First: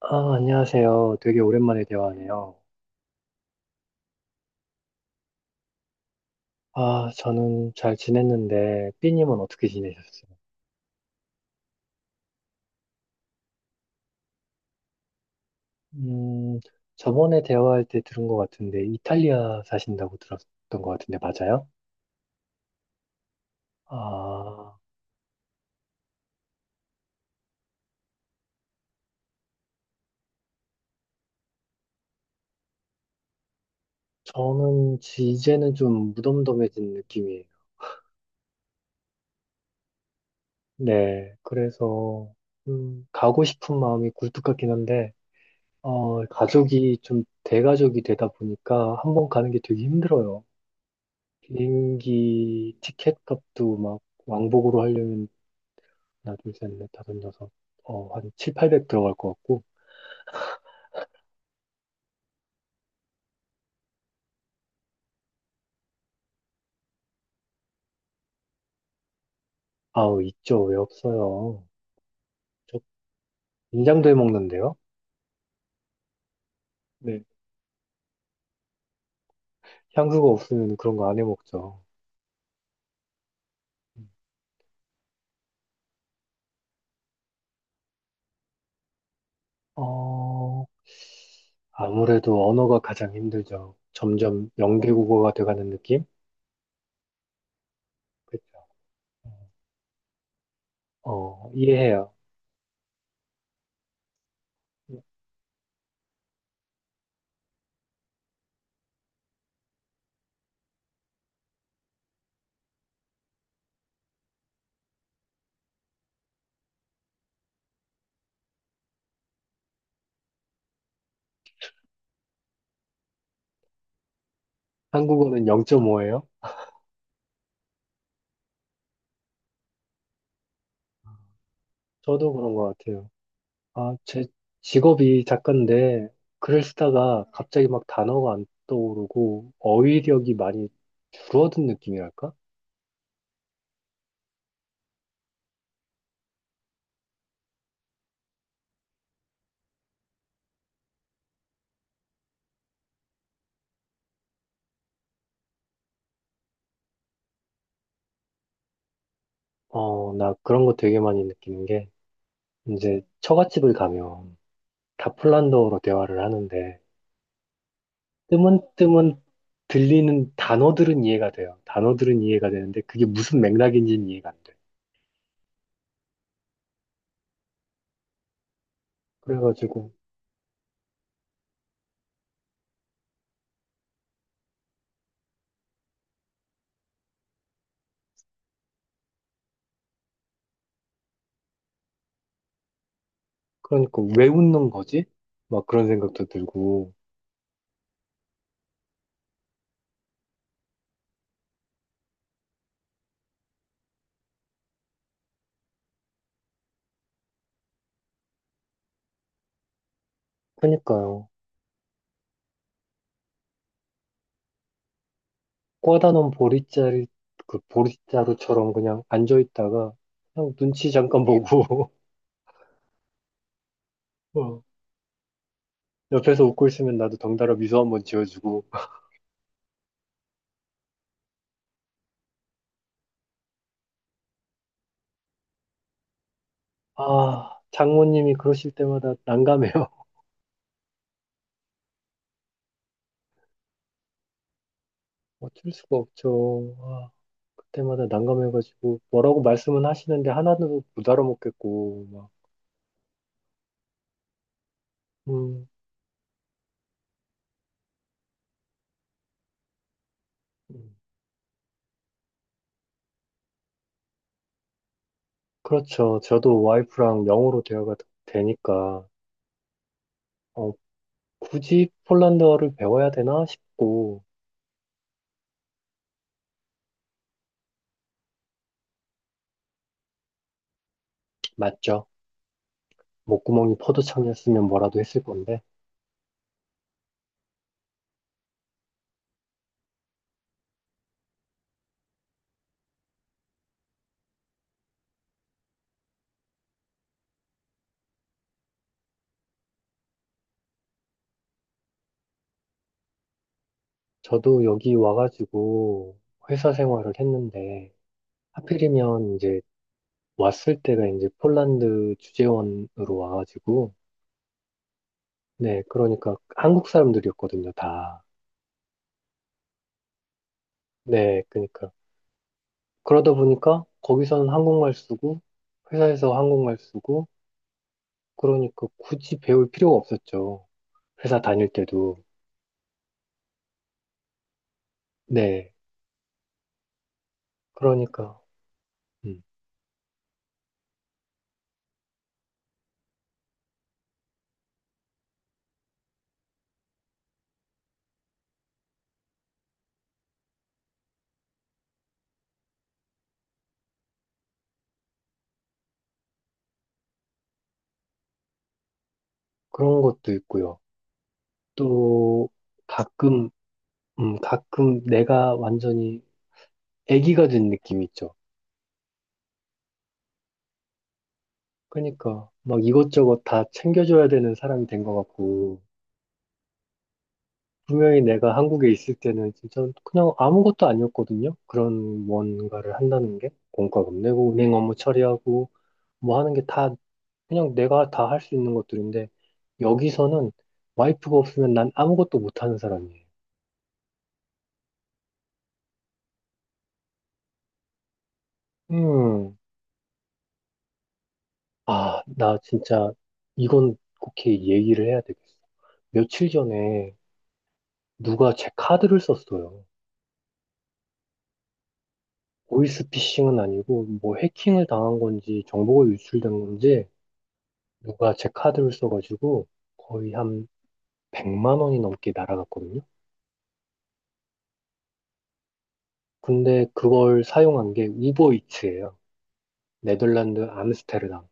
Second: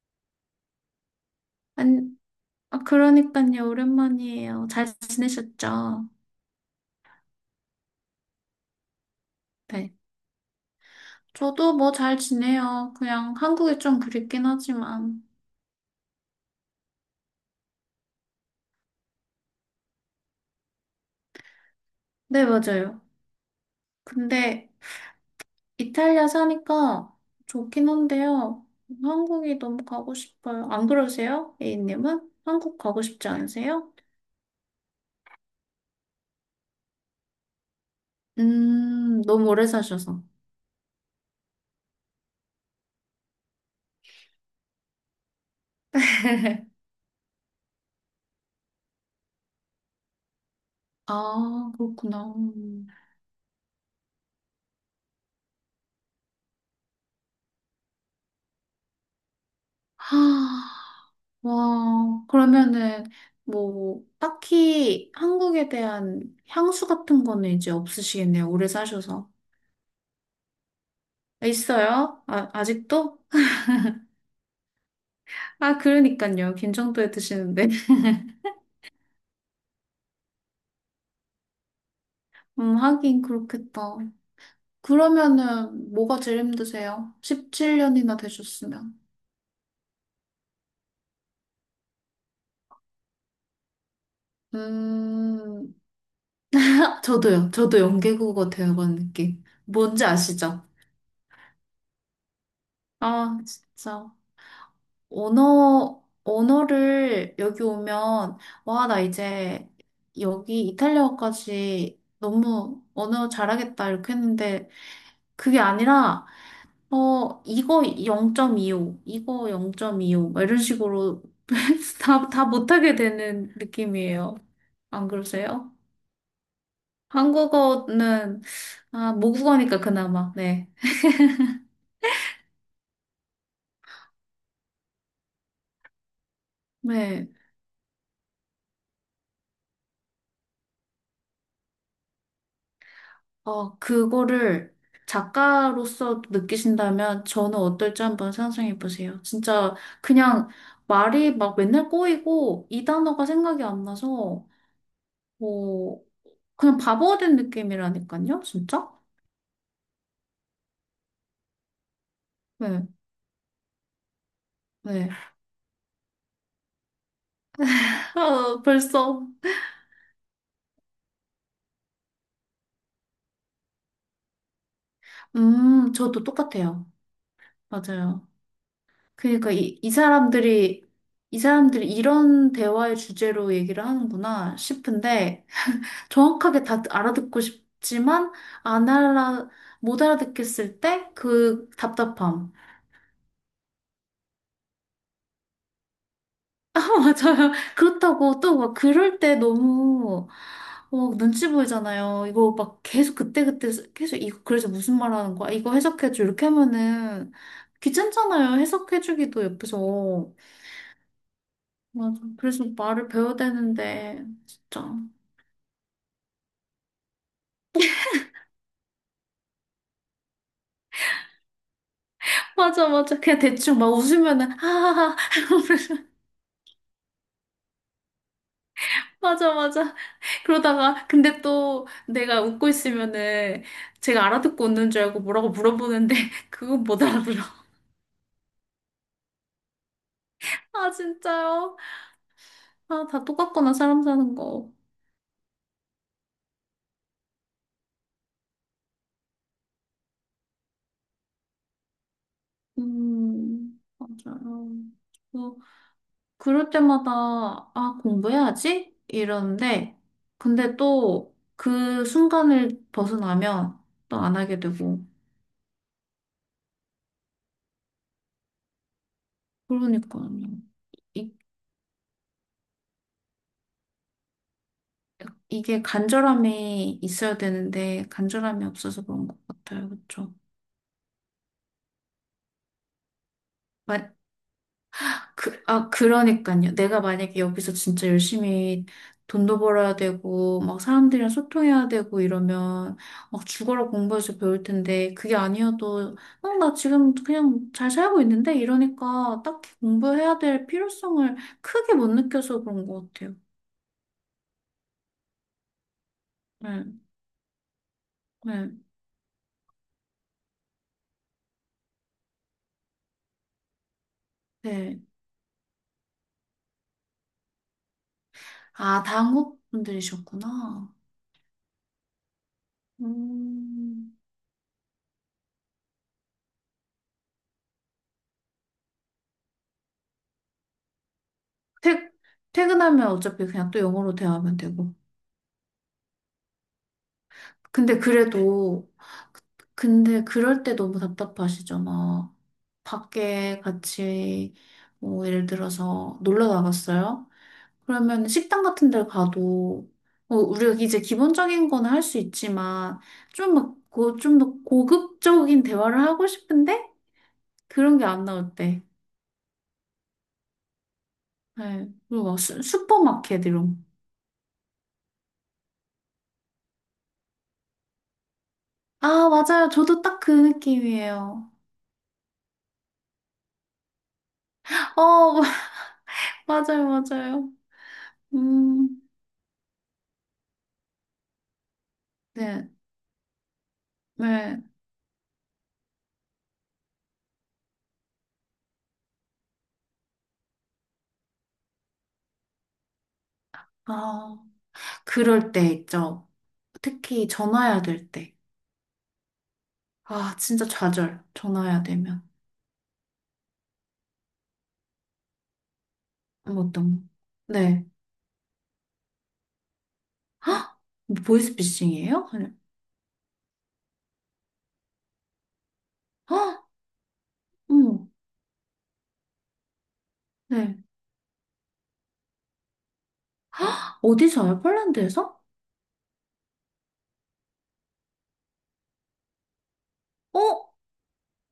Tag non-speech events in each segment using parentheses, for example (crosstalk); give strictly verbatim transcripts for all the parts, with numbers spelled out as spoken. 아, 안녕하세요. 되게 오랜만에 안, 대화하네요. 아, 그러니까요. 오랜만이에요. 잘 지내셨죠? 아, 저는 잘 지냈는데, 삐님은 어떻게 네. 지내셨어요? 저도 뭐 잘 지내요. 그냥 한국이 좀 그립긴 하지만. 음, 저번에 대화할 때 들은 것 같은데, 이탈리아 사신다고 들었던 것 같은데, 맞아요? 네, 맞아요. 근데 아, 이탈리아 사니까 좋긴 한데요. 한국이 너무 가고 싶어요. 안 그러세요? A님은? 한국 가고 싶지 않으세요? 저는 지- 이제는 좀 무덤덤해진 느낌이에요. 음, 너무 오래 사셔서. 네, 그래서, 음, 가고 싶은 마음이 굴뚝 같긴 한데, 어, (laughs) 가족이 좀 대가족이 되다 보니까 한번 가는 게 되게 힘들어요. 아, 그렇구나. 비행기 티켓 값도 막 왕복으로 하려면 하나, 둘, 셋, 넷, 다섯, 여섯, 어, 한 칠, 팔백 들어갈 것 같고. 하, 와, 그러면은 뭐 딱히 한국에 대한 향수 같은 거는 이제 없으시겠네요. 오래 사셔서. 아우, 있죠. 왜 없어요. 있어요? 아, 저 아직도? 인장도 해 먹는데요. 아, 그러니까요. 김정도에 네. 드시는데. (laughs) 향수가 없으면 그런 거 안 해 먹죠. 음, 하긴 그렇겠다. 음. 그러면은 뭐가 제일 힘드세요? 십칠 년이나 되셨으면. 어, 아무래도 언어가 가장 힘들죠. 점점 영계국어가 돼가는 음, 느낌? 저도요. 저도 연계국어 그렇죠. 배워간 느낌. 뭔지 아시죠? 어, 이해해요. 아, 진짜. 언어, 언어를 여기 오면, 와, 나 이제 여기 이탈리아어까지 너무 언어 잘하겠다, 이렇게 했는데, 그게 아니라, 어, 이거 영 점 이오, 이거 영 점 이오, 막 이런 식으로 (laughs) 다, 다 못하게 되는 느낌이에요. 안 한국어는 그러세요? 영 점 오예요? 한국어는, 아, 모국어니까 그나마, 네. 저도 그런 것 같아요. 아, 제 직업이 작가인데 글을 쓰다가, 네. 네, 갑자기 막 단어가 안 떠오르고 어휘력이 많이 줄어든 느낌이랄까? 어, 그거를 작가로서 느끼신다면 저는 어떨지 한번 상상해 보세요. 진짜 그냥 말이 막 맨날 꼬이고 이 단어가 생각이 안 나서 뭐 그냥 바보가 된 느낌이라니까요, 진짜? 어, 나 그런 거 되게 많이 느끼는 게, 네, 이제 처갓집을 가면 네. 다 폴란드어로 대화를 하는데 (laughs) 아, 뜨문뜨문 벌써. 들리는 단어들은 이해가 돼요. 단어들은 이해가 되는데 그게 무슨 맥락인지는 이해가 안 돼. 음, 저도 똑같아요. 맞아요. 그러니까 이, 이 그래가지고 사람들이 이 사람들이 이런 대화의 주제로 얘기를 하는구나 싶은데 정확하게 다 알아듣고 싶지만 안 알아 못 알아듣겠을 때 그 답답함. 그러니까 왜 웃는 거지? 막 그런 생각도 (laughs) 아, 들고 맞아요. 그렇다고 또 막 그럴 때 너무 어, 눈치 보이잖아요. 이거 막 계속 그때그때 계속 이거 그래서 무슨 말 하는 거야? 이거 해석해줘. 이렇게 하면은 귀찮잖아요. 해석해주기도 옆에서. 그러니까요. 맞아. 그래서 말을 배워야 되는데 진짜. 꽂아놓은 보릿자리, 그 보릿자루처럼 그냥 앉아있다가 그냥 눈치 잠깐 보고. (laughs) 맞아, 맞아. 그냥 대충 막 웃으면은 어, 하하하. (laughs) 옆에서 웃고 있으면 나도 덩달아 미소 한번 지어주고. 맞아, 맞아. 그러다가 근데 또 내가 웃고 있으면은 제가 알아듣고 웃는 줄 알고 뭐라고 물어보는데 (laughs) 그건 못 알아들어. 아, 장모님이 그러실 때마다 난감해요. (laughs) 아 진짜요? 아 다 똑같구나 사람 사는 거. 어쩔 수가 없죠. 아, 그때마다 난감해가지고 뭐라고 말씀은 하시는데 하나도 못 알아먹겠고 막. 음 맞아요. 뭐 음, 그럴 때마다 아 공부해야지 이러는데 근데 음. 또 그 순간을 벗어나면 또 안 하게 되고 그렇죠. 저도 와이프랑 영어로 대화가 되니까, 그러니까요. 어, 이, 굳이 폴란드어를 배워야 되나 싶고. 이게 간절함이 있어야 되는데 간절함이 없어서 그런 것 같아요. 그렇죠? 맞죠. 목구멍이 포도청이었으면 뭐라도 했을 건데, 그, 아, 그러니까요. 내가 만약에 여기서 진짜 열심히 돈도 벌어야 되고, 막 사람들이랑 소통해야 되고 이러면 막 죽어라 공부해서 배울 텐데, 그게 아니어도, 어, 나 지금 그냥 잘 살고 있는데? 이러니까 딱히 공부해야 될 필요성을 크게 못 느껴서 그런 것 같아요. 저도 여기 와가지고 회사 네, 생활을 했는데, 네, 하필이면 이제 왔을 때가 이제 폴란드 주재원으로 와가지고, 네. 네, 그러니까 한국 사람들이었거든요, 다. 아, 당국분들이셨구나. 네, 그러니까. 그러다 보니까 음, 거기서는 한국말 쓰고, 회사에서 한국말 쓰고, 그러니까 굳이 배울 필요가 없었죠. 회사 다닐 퇴, 때도. 퇴근하면 어차피 그냥 또 영어로 대화하면 되고. 네, 근데 그러니까. 그래도, 음, 근데 그럴 때 너무 답답하시잖아. 밖에 같이, 뭐, 예를 들어서 놀러 나갔어요? 그러면 식당 같은 데 가도, 어, 우리가 이제 기본적인 거는 할 수 있지만, 좀 막, 고, 좀더 고급적인 대화를 하고 싶은데? 그런 게 안 나올 때. 그런 것도 있고요. 네. 그리고 막 또, 슈, 슈퍼마켓 가끔, 이런. 음, 가끔 내가 완전히 애기가 된 느낌이 있죠. 아, 맞아요. 저도 딱 그 느낌이에요. 그러니까 막 이것저것 다 챙겨줘야 되는 사람이 된 것 어, 같고, (laughs) 맞아요, 맞아요. 분명히 내가 한국에 음, 있을 때는 진짜 그냥 아무것도 아니었거든요. 그런 네. 뭔가를 한다는 게 공과금 내고 네. 은행 업무 처리하고 뭐 하는 게 다 그냥 내가 다 할 수 있는 것들인데, 여기서는 와이프가 없으면 난 아무것도 못하는 사람이에요. 아, 그럴 때 있죠. 특히 전화해야 될 때. 음, 아, 진짜 좌절. 전화해야 아, 되면. 나 진짜 이건 국회에 얘기를 해야 되겠어. 며칠 뭐 어떤, 거. 전에 네. 누가 제 카드를 썼어요. 뭐 보이스피싱이에요? 그냥. 보이스피싱은 아니고 뭐 해킹을 당한 건지 정보가 헉! 유출된 건지, 어머, 누가 제 카드를 써가지고 거의 한 네. 백만 원이 넘게 날아갔거든요. 어디서요? 폴란드에서? 근데 그걸 사용한 게 우버이츠예요. 네덜란드 어? 암스테르담.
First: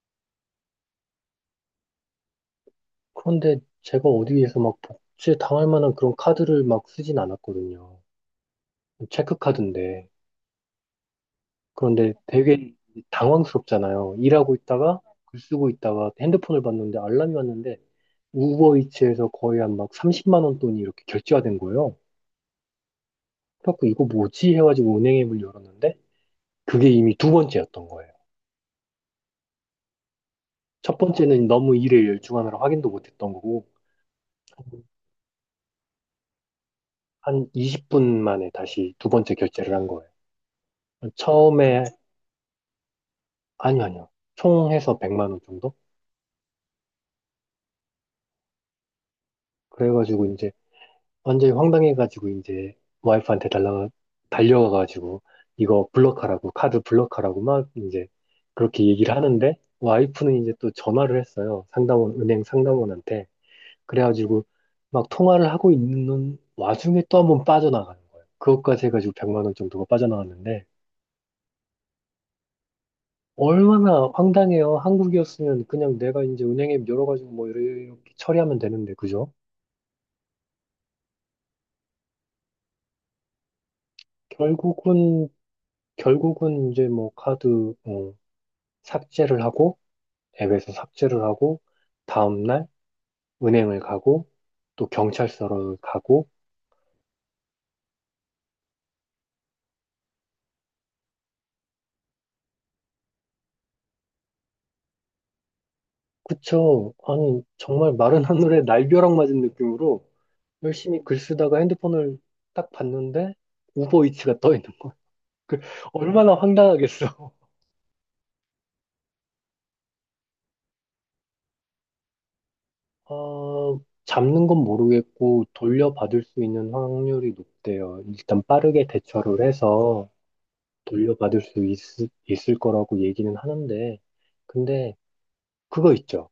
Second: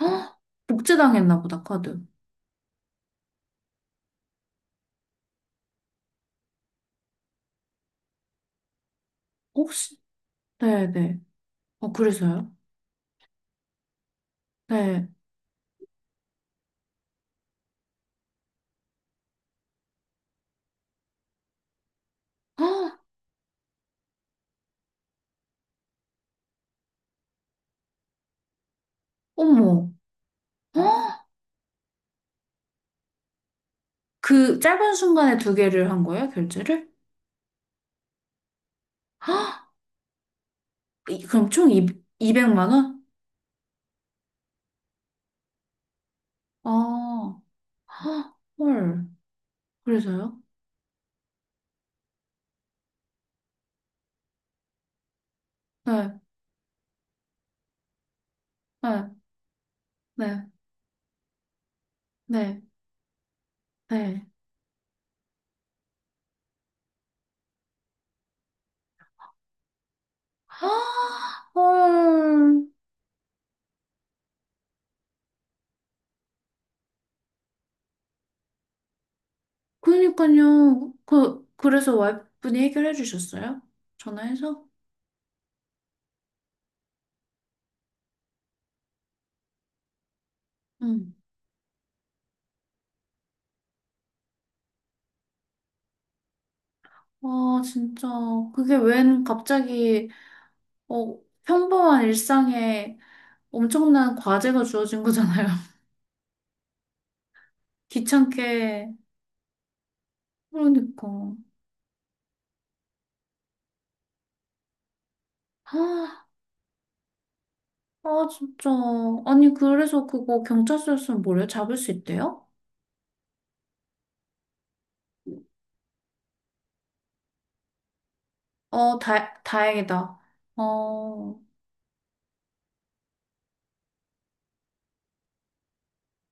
헉! 복제당했나 보다, 카드. 그런데 제가 어디에서 막 복제 당할 만한 그런 카드를 막 쓰진 않았거든요. 혹시? 체크카드인데. 네네. 어, 그런데 그래서요? 되게 당황스럽잖아요. 일하고 있다가 네. 글 쓰고 있다가 핸드폰을 봤는데 알람이 왔는데 우버이츠에서 거의 한 막 삼십만 원 돈이 이렇게 결제가 된 거예요. 헉! 그래갖고 이거 뭐지 해가지고 은행 앱을 열었는데 그게 이미 두 번째였던 거예요. 어머. 첫 헉! 번째는 너무 일에 열중하느라 확인도 못했던 거고, 그 짧은 순간에 두 개를 한 거예요, 결제를? 한 이십 분 만에 다시 두 헉! 번째 결제를 한 거예요. 이- 그럼 총 처음에 이, 이백만 원? 아니, 아니요. 총 해서 백만 원 정도? 아, 헉! 헐. 그래가지고 그래서요? 이제 완전히 황당해가지고 이제 와이프한테 달라가 달려가가지고 이거 네, 블럭하라고, 카드 블럭하라고 막 이제 그렇게 네, 얘기를 하는데, 와이프는 네, 이제 또 전화를 했어요, 상담원 은행 네, 상담원한테. 네. 그래가지고 막 통화를 하고 있는 와중에 또 한번 빠져나가는 거예요. 그것까지 해가지고 백만 원 정도가 빠져나갔는데, 어, 얼마나 황당해요. 한국이었으면 그냥 내가 이제 은행에 열어가지고 뭐 이렇게 처리하면 되는데, 그죠? 그러니까요. 그, 그래서 와이프분이 해결해 주셨어요? 전화해서? 결국은 결국은 이제 뭐 카드 어, 삭제를 하고, 앱에서 응. 삭제를 하고, 다음날 은행을 가고, 또 경찰서를 가고. 와, 진짜. 그게 웬 갑자기, 어, 평범한 일상에 엄청난 과제가 주어진 거잖아요. (laughs) 그쵸? 아니, 정말 마른 하늘에 귀찮게. 날벼락 맞은 느낌으로 열심히 글 그러니까. 쓰다가 핸드폰을 딱 봤는데 우버이츠가 떠 있는 거야. (laughs) 그 아, 얼마나 황당하겠어. 아, 진짜. 아니, 그래서 그거 경찰서였으면 뭐래요? 잡을 수 있대요? 어, 잡는 건 모르겠고 돌려받을 수 있는 확률이 높대요. 일단 빠르게 어, 다, 대처를 해서 다행이다. 어, 돌려받을 수 있, 있을 거라고 얘기는 하는데, 근데 그거 있죠.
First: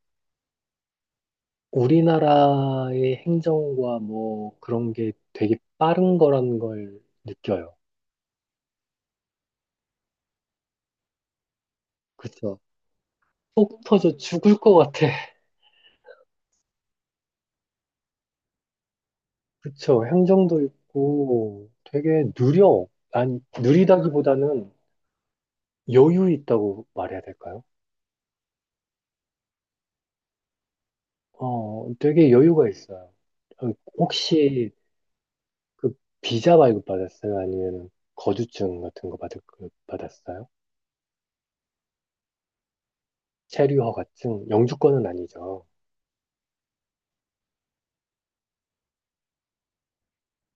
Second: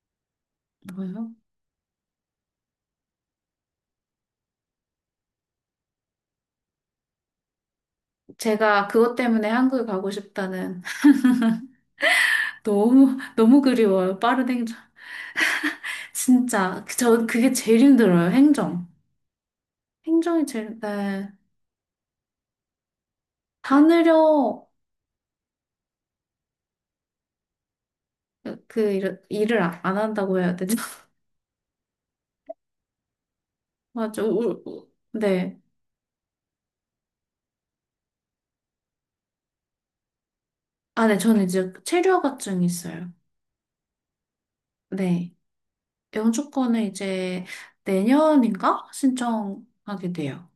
뭐예요? 우리나라의 행정과 뭐 그런 게 되게 빠른 거라는 걸 느껴요. 제가 그것 때문에 한국에 가고 싶다는 그쵸? (laughs) 너무 너무 속 터져 그리워요. 빠른 죽을 것 행정. 같아. (laughs) 진짜 전 그게 제일 힘들어요. 행정. 그쵸? 행정이 행정도 제일 네. 있고 되게 느려. 아니, 다느려 느리다기보다는 여유 있다고 말해야 될까요? 그 일, 일을 아- 안 한다고 해야 되죠? (laughs) 어, 되게 여유가 있어요. 어, 맞아. 울, 혹시 울- 네. 그 비자 발급 받았어요? 아니면 거주증 같은 거 받을, 받았어요? 아, 네. 저는 이제 체류허가증이 있어요. 체류허가증? 영주권은 네. 아니죠. 영주권을 이제 내년인가 신청하게 돼요.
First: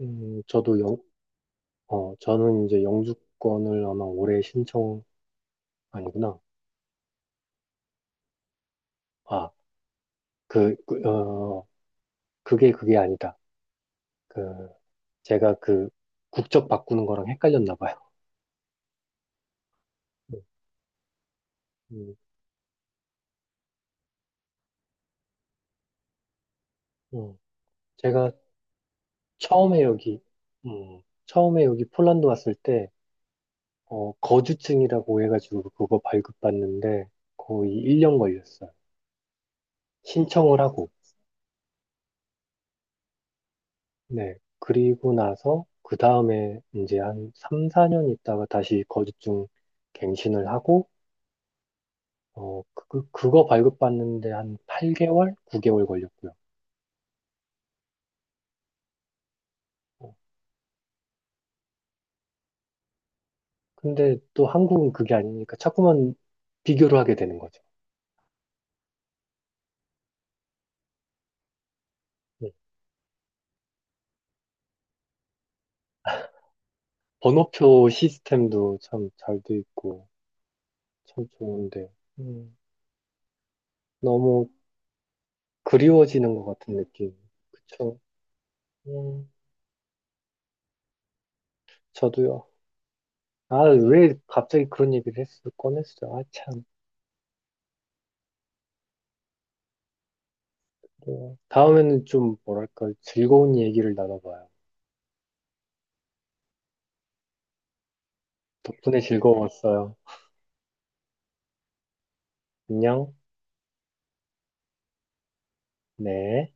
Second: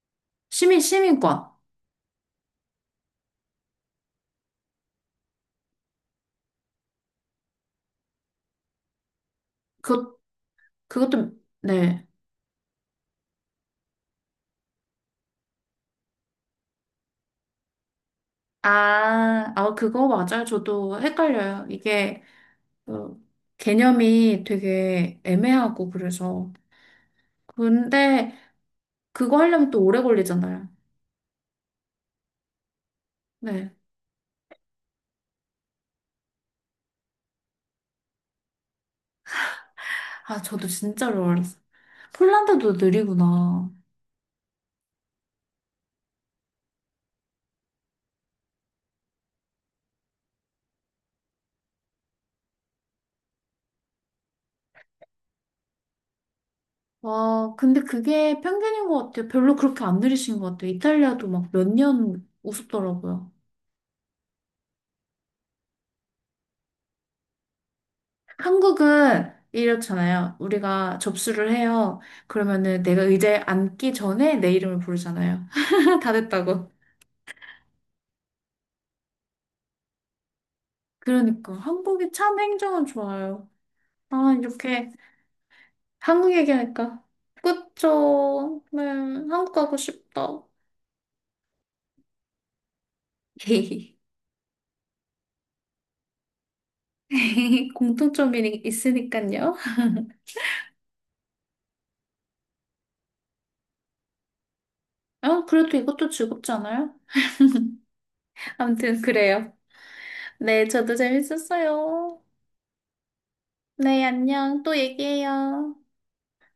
음, 저도 시민 영, 시민권. 어, 저는 이제 영주권을 아마 올해 신청, 아니구나. 아, 그 그, 그, 그것도 어, 네. 그게 그게 아니다. 그, 제가 그 국적 바꾸는 거랑 헷갈렸나 봐요. 아, 아, 그거 음, 맞아요. 저도 헷갈려요. 음. 이게 어, 개념이 되게 애매하고 그래서. 음. 제가 근데 그거 하려면 처음에 또 오래 여기, 걸리잖아요. 음, 처음에 여기 폴란드 왔을 때, 네. 어, 거주증이라고 해가지고 그거 발급받는데 거의 일 년 걸렸어요. 아, 신청을 저도 하고, 진짜로 어렸어요. 폴란드도 느리구나. 네. 그리고 나서 그 다음에 이제 한 삼, 사 년 있다가 다시 거주증 갱신을 하고, 어, 그, 그거 발급받는데 한 팔 개월? 구 개월 걸렸고요. 와, 근데 그게 편견인 것 같아요. 별로 그렇게 안 어, 느리신 것 같아요. 이탈리아도 막 몇 년 우습더라고요. 근데 또 한국은 그게 아니니까 자꾸만 비교를 하게 되는 거죠. 한국은 이렇잖아요. 우리가 접수를 해요. 네. 그러면은 내가 의자에 앉기 전에 내 이름을 부르잖아요. (laughs) 다 됐다고. 번호표 시스템도 참 잘 돼 있고, 참 그러니까 한 좋은데, 국이 참 음, 행정은 좋아요. 아, 너무 이렇게 한국 그리워지는 것 같은 얘기하니까. 느낌. 그쵸? 그쵸. 네, 음, 한국 가고 싶다. 저도요. 아, (laughs) 왜 갑자기 그런 얘기를 했어? 꺼냈어. 아, 참. 공통점이 있으니까요. 네. 다음에는 좀, 뭐랄까, 즐거운 얘기를 나눠봐요. 아, 그래도 이것도 즐겁지 않아요? 덕분에 아무튼 그래요. 즐거웠어요. 네, 저도 재밌었어요. 안녕. 네, 안녕. 또 얘기해요. 네.